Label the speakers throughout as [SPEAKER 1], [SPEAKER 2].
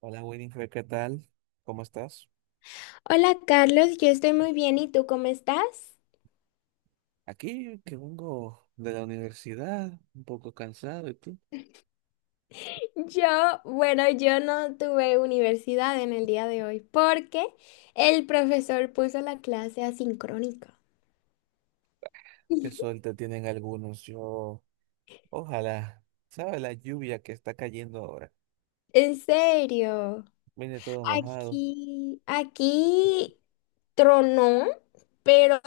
[SPEAKER 1] Hola Winifred, ¿qué tal? ¿Cómo estás?
[SPEAKER 2] Hola Carlos, yo estoy muy bien, ¿y tú cómo estás?
[SPEAKER 1] Aquí que vengo de la universidad, un poco cansado, ¿y tú?
[SPEAKER 2] Yo, bueno, yo no tuve universidad en el día de hoy porque el profesor puso la clase asincrónica.
[SPEAKER 1] Qué suerte tienen algunos. Yo, ojalá, ¿sabes la lluvia que está cayendo ahora?
[SPEAKER 2] En serio,
[SPEAKER 1] Viene todo mojado.
[SPEAKER 2] aquí tronó, pero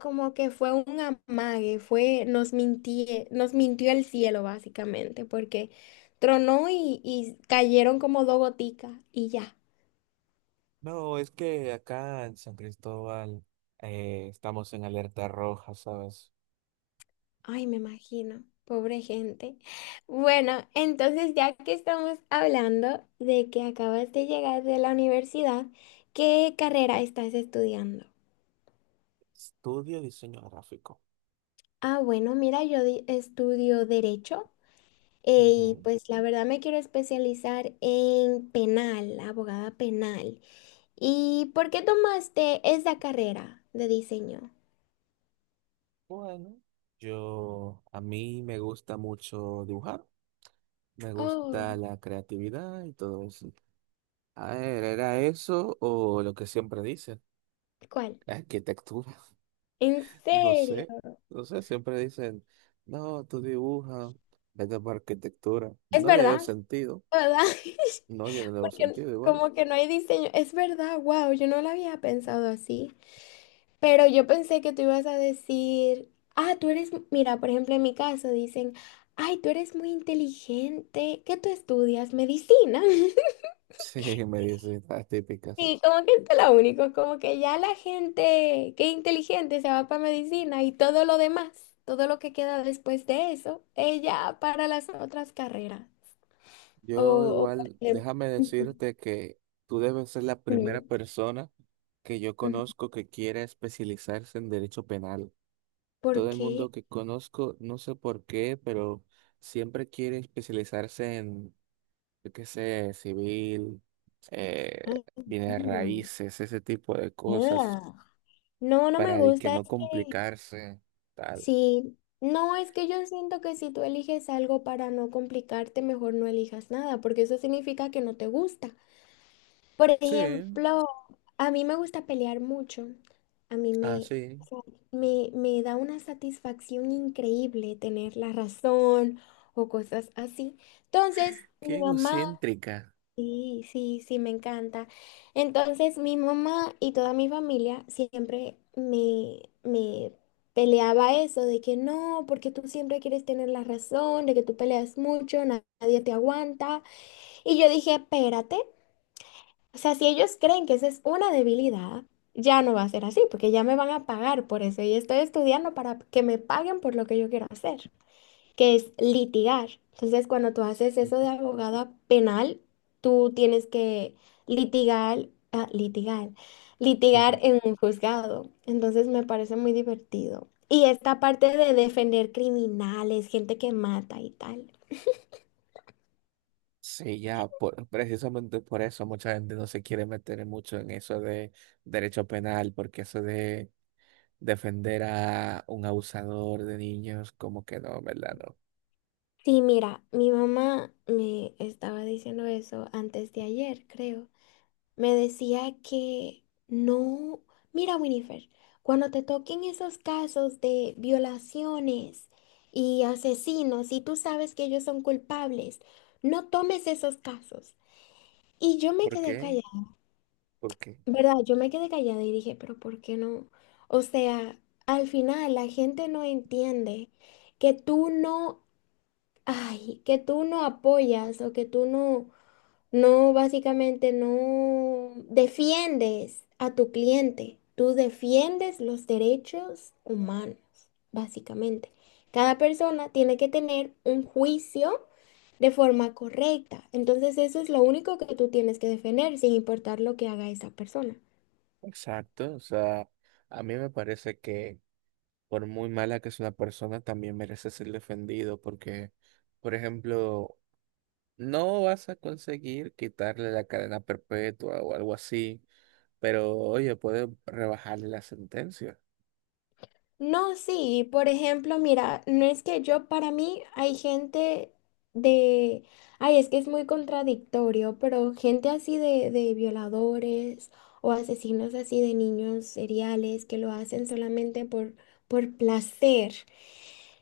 [SPEAKER 2] como que fue un amague, fue, nos mintió el cielo básicamente, porque tronó y cayeron como dos goticas y ya.
[SPEAKER 1] No, es que acá en San Cristóbal estamos en alerta roja, ¿sabes?
[SPEAKER 2] Ay, me imagino, pobre gente. Bueno, entonces ya que estamos hablando de que acabas de llegar de la universidad, ¿qué carrera estás estudiando?
[SPEAKER 1] Estudio diseño gráfico.
[SPEAKER 2] Ah, bueno, mira, estudio derecho, eh, y
[SPEAKER 1] Ujú.
[SPEAKER 2] pues la verdad me quiero especializar en penal, abogada penal. ¿Y por qué tomaste esa carrera de diseño?
[SPEAKER 1] Bueno, yo, a mí me gusta mucho dibujar, me gusta
[SPEAKER 2] Oh,
[SPEAKER 1] la creatividad y todo eso. A ver, ¿era eso o lo que siempre dicen?
[SPEAKER 2] ¿cuál?
[SPEAKER 1] La arquitectura.
[SPEAKER 2] ¿En
[SPEAKER 1] No
[SPEAKER 2] serio?
[SPEAKER 1] sé, no sé, siempre dicen, no, tú dibujas, vete por arquitectura.
[SPEAKER 2] ¿Es
[SPEAKER 1] No le veo
[SPEAKER 2] verdad?
[SPEAKER 1] sentido.
[SPEAKER 2] ¿Verdad?
[SPEAKER 1] No, yo no le veo
[SPEAKER 2] Porque
[SPEAKER 1] sentido igual.
[SPEAKER 2] como que no hay diseño. Es verdad, wow, yo no lo había pensado así. Pero yo pensé que tú ibas a decir, ah, tú eres, mira, por ejemplo, en mi caso dicen, ay, tú eres muy inteligente, ¿qué tú estudias? Medicina.
[SPEAKER 1] Sí, me dice las típicas. Sí.
[SPEAKER 2] Y como que esto es lo único, como que ya la gente que es inteligente se va para medicina y todo lo demás, todo lo que queda después de eso, ella para las otras carreras. O,
[SPEAKER 1] Yo
[SPEAKER 2] o-
[SPEAKER 1] igual, déjame decirte que tú debes ser la primera persona que yo
[SPEAKER 2] Ujú.
[SPEAKER 1] conozco que quiera especializarse en derecho penal.
[SPEAKER 2] ¿Por
[SPEAKER 1] Todo el mundo
[SPEAKER 2] qué?
[SPEAKER 1] que conozco, no sé por qué, pero siempre quiere especializarse en yo qué sé, civil, eh,
[SPEAKER 2] Ay, no,
[SPEAKER 1] bienes raíces, ese tipo de cosas,
[SPEAKER 2] ugh. No, no me
[SPEAKER 1] para de que
[SPEAKER 2] gusta. Es
[SPEAKER 1] no
[SPEAKER 2] que
[SPEAKER 1] complicarse, tal.
[SPEAKER 2] sí. No, es que yo siento que si tú eliges algo para no complicarte, mejor no elijas nada, porque eso significa que no te gusta. Por
[SPEAKER 1] Sí,
[SPEAKER 2] ejemplo, a mí me gusta pelear mucho. A mí me, o
[SPEAKER 1] así.
[SPEAKER 2] sea, me da una satisfacción increíble tener la razón o cosas así. Entonces,
[SPEAKER 1] Qué
[SPEAKER 2] mi mamá.
[SPEAKER 1] egocéntrica.
[SPEAKER 2] Sí, sí, sí, me encanta. Entonces, mi mamá y toda mi familia siempre me peleaba eso de que no, porque tú siempre quieres tener la razón, de que tú peleas mucho, nadie te aguanta. Y yo dije, espérate, o sea, si ellos creen que esa es una debilidad, ya no va a ser así, porque ya me van a pagar por eso y estoy estudiando para que me paguen por lo que yo quiero hacer, que es litigar. Entonces, cuando tú haces eso de
[SPEAKER 1] Ujú,
[SPEAKER 2] abogada penal, tú tienes que litigar, ah, litigar, litigar
[SPEAKER 1] ujú.
[SPEAKER 2] en un juzgado. Entonces, me parece muy divertido. Y esta parte de defender criminales, gente que mata y tal.
[SPEAKER 1] Sí, ya, precisamente por eso mucha gente no se quiere meter mucho en eso de derecho penal, porque eso de defender a un abusador de niños, como que no, ¿verdad? No.
[SPEAKER 2] Sí, mira, mi mamá me estaba diciendo eso antes de ayer, creo. Me decía que no, mira Winifred, cuando te toquen esos casos de violaciones y asesinos y tú sabes que ellos son culpables, no tomes esos casos. Y yo me
[SPEAKER 1] ¿Por
[SPEAKER 2] quedé
[SPEAKER 1] qué?
[SPEAKER 2] callada,
[SPEAKER 1] ¿Por qué?
[SPEAKER 2] ¿verdad? Yo me quedé callada y dije, pero ¿por qué no? O sea, al final la gente no entiende que tú no, ay, que tú no apoyas o que tú no... No, básicamente no defiendes a tu cliente, tú defiendes los derechos humanos, básicamente. Cada persona tiene que tener un juicio de forma correcta. Entonces eso es lo único que tú tienes que defender, sin importar lo que haga esa persona.
[SPEAKER 1] Exacto, o sea, a mí me parece que por muy mala que es una persona, también merece ser defendido porque, por ejemplo, no vas a conseguir quitarle la cadena perpetua o algo así, pero oye, puede rebajarle la sentencia.
[SPEAKER 2] No, sí, por ejemplo, mira, no es que yo, para mí hay gente de, ay, es que es muy contradictorio, pero gente así de violadores o asesinos así de niños seriales que lo hacen solamente por placer.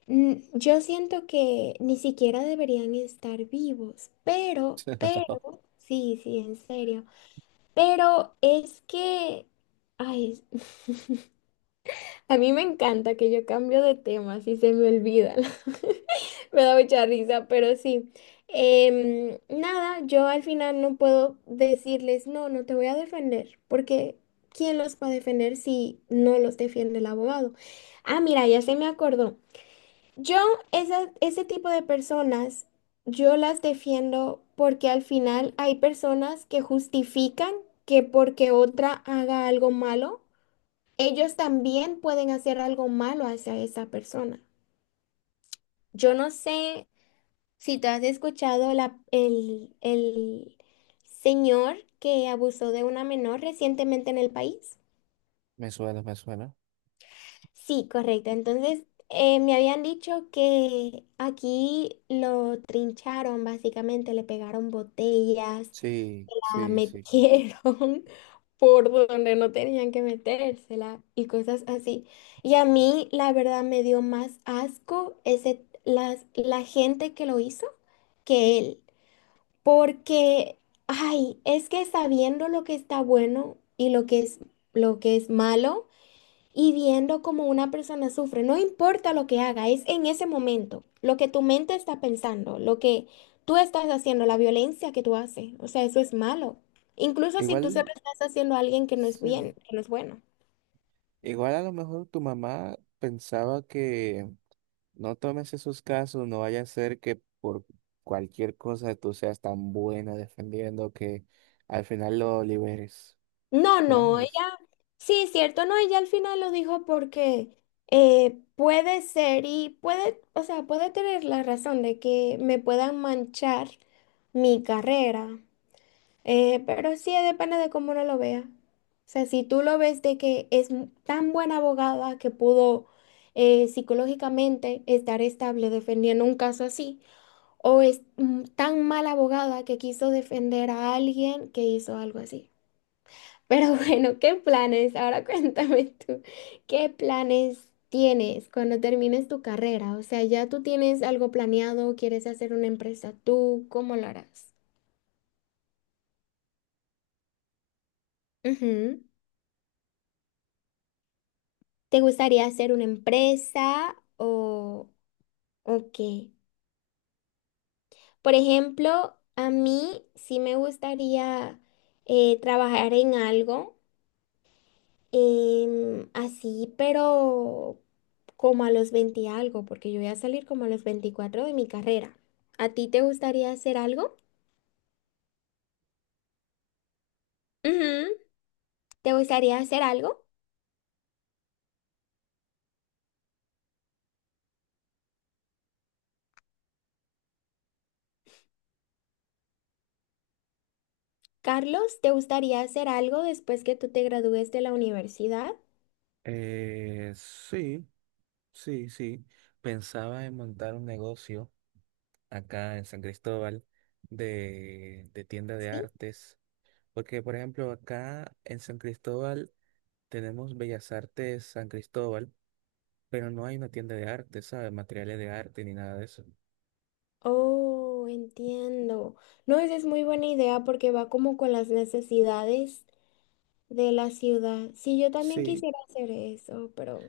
[SPEAKER 2] Yo siento que ni siquiera deberían estar vivos, pero, sí, sí, en serio, pero es que, ay, a mí me encanta que yo cambio de tema, si se me olvida. Me da mucha risa, pero sí. Nada, yo al final no puedo decirles, no, no te voy a defender, porque ¿quién los va a defender si no los defiende el abogado? Ah, mira, ya se me acordó. Yo, ese tipo de personas, yo las defiendo porque al final hay personas que justifican que porque otra haga algo malo ellos también pueden hacer algo malo hacia esa persona. Yo no sé si tú has escuchado el señor que abusó de una menor recientemente en el país.
[SPEAKER 1] Me suena, me suena.
[SPEAKER 2] Sí, correcto. Entonces, me habían dicho que aquí lo trincharon, básicamente, le pegaron botellas,
[SPEAKER 1] Sí,
[SPEAKER 2] la
[SPEAKER 1] sí, sí.
[SPEAKER 2] metieron por donde no tenían que metérsela y cosas así. Y a mí, la verdad, me dio más asco ese, las, la gente que lo hizo que él. Porque, ay, es que sabiendo lo que está bueno y lo que es malo, y viendo cómo una persona sufre, no importa lo que haga, es en ese momento, lo que tu mente está pensando, lo que tú estás haciendo, la violencia que tú haces, o sea, eso es malo. Incluso si tú se lo
[SPEAKER 1] Igual,
[SPEAKER 2] estás haciendo a alguien que no es
[SPEAKER 1] sí.
[SPEAKER 2] bien, que no es bueno.
[SPEAKER 1] Igual a lo mejor tu mamá pensaba que no tomes esos casos, no vaya a ser que por cualquier cosa tú seas tan buena defendiendo que al final lo liberes.
[SPEAKER 2] No,
[SPEAKER 1] ¿Te
[SPEAKER 2] no, ella,
[SPEAKER 1] imaginas?
[SPEAKER 2] sí, es cierto, no, ella al final lo dijo porque puede ser y puede, o sea, puede tener la razón de que me puedan manchar mi carrera. Pero sí, depende de cómo uno lo vea. O sea, si tú lo ves de que es tan buena abogada que pudo, psicológicamente estar estable defendiendo un caso así, o es tan mala abogada que quiso defender a alguien que hizo algo así. Pero bueno, ¿qué planes? Ahora cuéntame tú, ¿qué planes tienes cuando termines tu carrera? O sea, ¿ya tú tienes algo planeado? ¿Quieres hacer una empresa tú? ¿Cómo lo harás? Ujú. ¿Te gustaría hacer una empresa o qué? Por ejemplo, a mí sí me gustaría, trabajar en algo, así, pero como a los 20 y algo, porque yo voy a salir como a los 24 de mi carrera. ¿A ti te gustaría hacer algo? Ujú. ¿Te gustaría hacer algo? Carlos, ¿te gustaría hacer algo después que tú te gradúes de la universidad?
[SPEAKER 1] Sí, sí, sí. Pensaba en montar un negocio acá en San Cristóbal de tienda de
[SPEAKER 2] Sí.
[SPEAKER 1] artes, porque por ejemplo acá en San Cristóbal tenemos Bellas Artes San Cristóbal, pero no hay una tienda de arte, ¿sabes? Materiales de arte ni nada de eso.
[SPEAKER 2] Oh, entiendo. No, esa es muy buena idea porque va como con las necesidades de la ciudad. Sí, yo también
[SPEAKER 1] Sí,
[SPEAKER 2] quisiera hacer eso, pero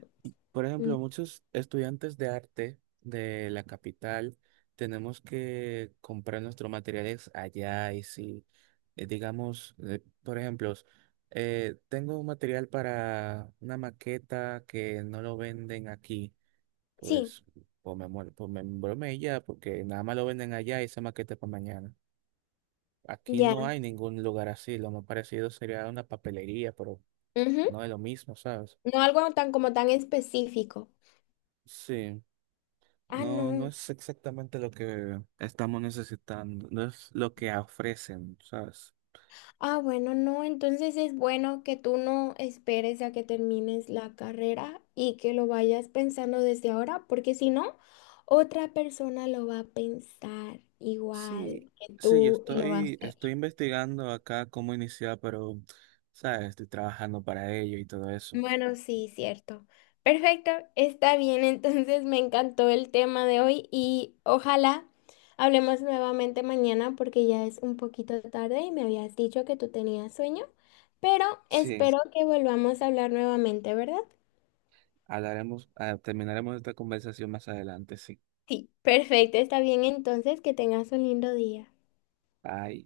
[SPEAKER 1] por
[SPEAKER 2] mm,
[SPEAKER 1] ejemplo, muchos estudiantes de arte de la capital tenemos que comprar nuestros materiales allá y si, digamos, por ejemplo, tengo un material para una maqueta que no lo venden aquí,
[SPEAKER 2] sí,
[SPEAKER 1] pues, pues me muero, pues me embromé y ya, porque nada más lo venden allá y esa maqueta es para mañana. Aquí
[SPEAKER 2] ya.
[SPEAKER 1] no hay ningún lugar así, lo más parecido sería una papelería, pero
[SPEAKER 2] Ujú.
[SPEAKER 1] no es lo mismo, ¿sabes?
[SPEAKER 2] No algo tan como tan específico.
[SPEAKER 1] Sí.
[SPEAKER 2] Ah,
[SPEAKER 1] No, no
[SPEAKER 2] no.
[SPEAKER 1] es exactamente lo que estamos necesitando, no es lo que ofrecen, ¿sabes?
[SPEAKER 2] Ah, bueno, no. Entonces es bueno que tú no esperes a que termines la carrera y que lo vayas pensando desde ahora, porque si no, otra persona lo va a pensar
[SPEAKER 1] Sí,
[SPEAKER 2] igual que
[SPEAKER 1] sí, yo
[SPEAKER 2] tú y lo va a
[SPEAKER 1] estoy,
[SPEAKER 2] hacer.
[SPEAKER 1] estoy investigando acá cómo iniciar, pero, ¿sabes? Estoy trabajando para ello y todo eso.
[SPEAKER 2] Bueno, sí, cierto. Perfecto, está bien. Entonces me encantó el tema de hoy y ojalá hablemos nuevamente mañana porque ya es un poquito tarde y me habías dicho que tú tenías sueño, pero
[SPEAKER 1] Sí,
[SPEAKER 2] espero que volvamos a hablar nuevamente, ¿verdad?
[SPEAKER 1] hablaremos, terminaremos esta conversación más adelante, sí.
[SPEAKER 2] Sí, perfecto, está bien entonces, que tengas un lindo día.
[SPEAKER 1] Bye.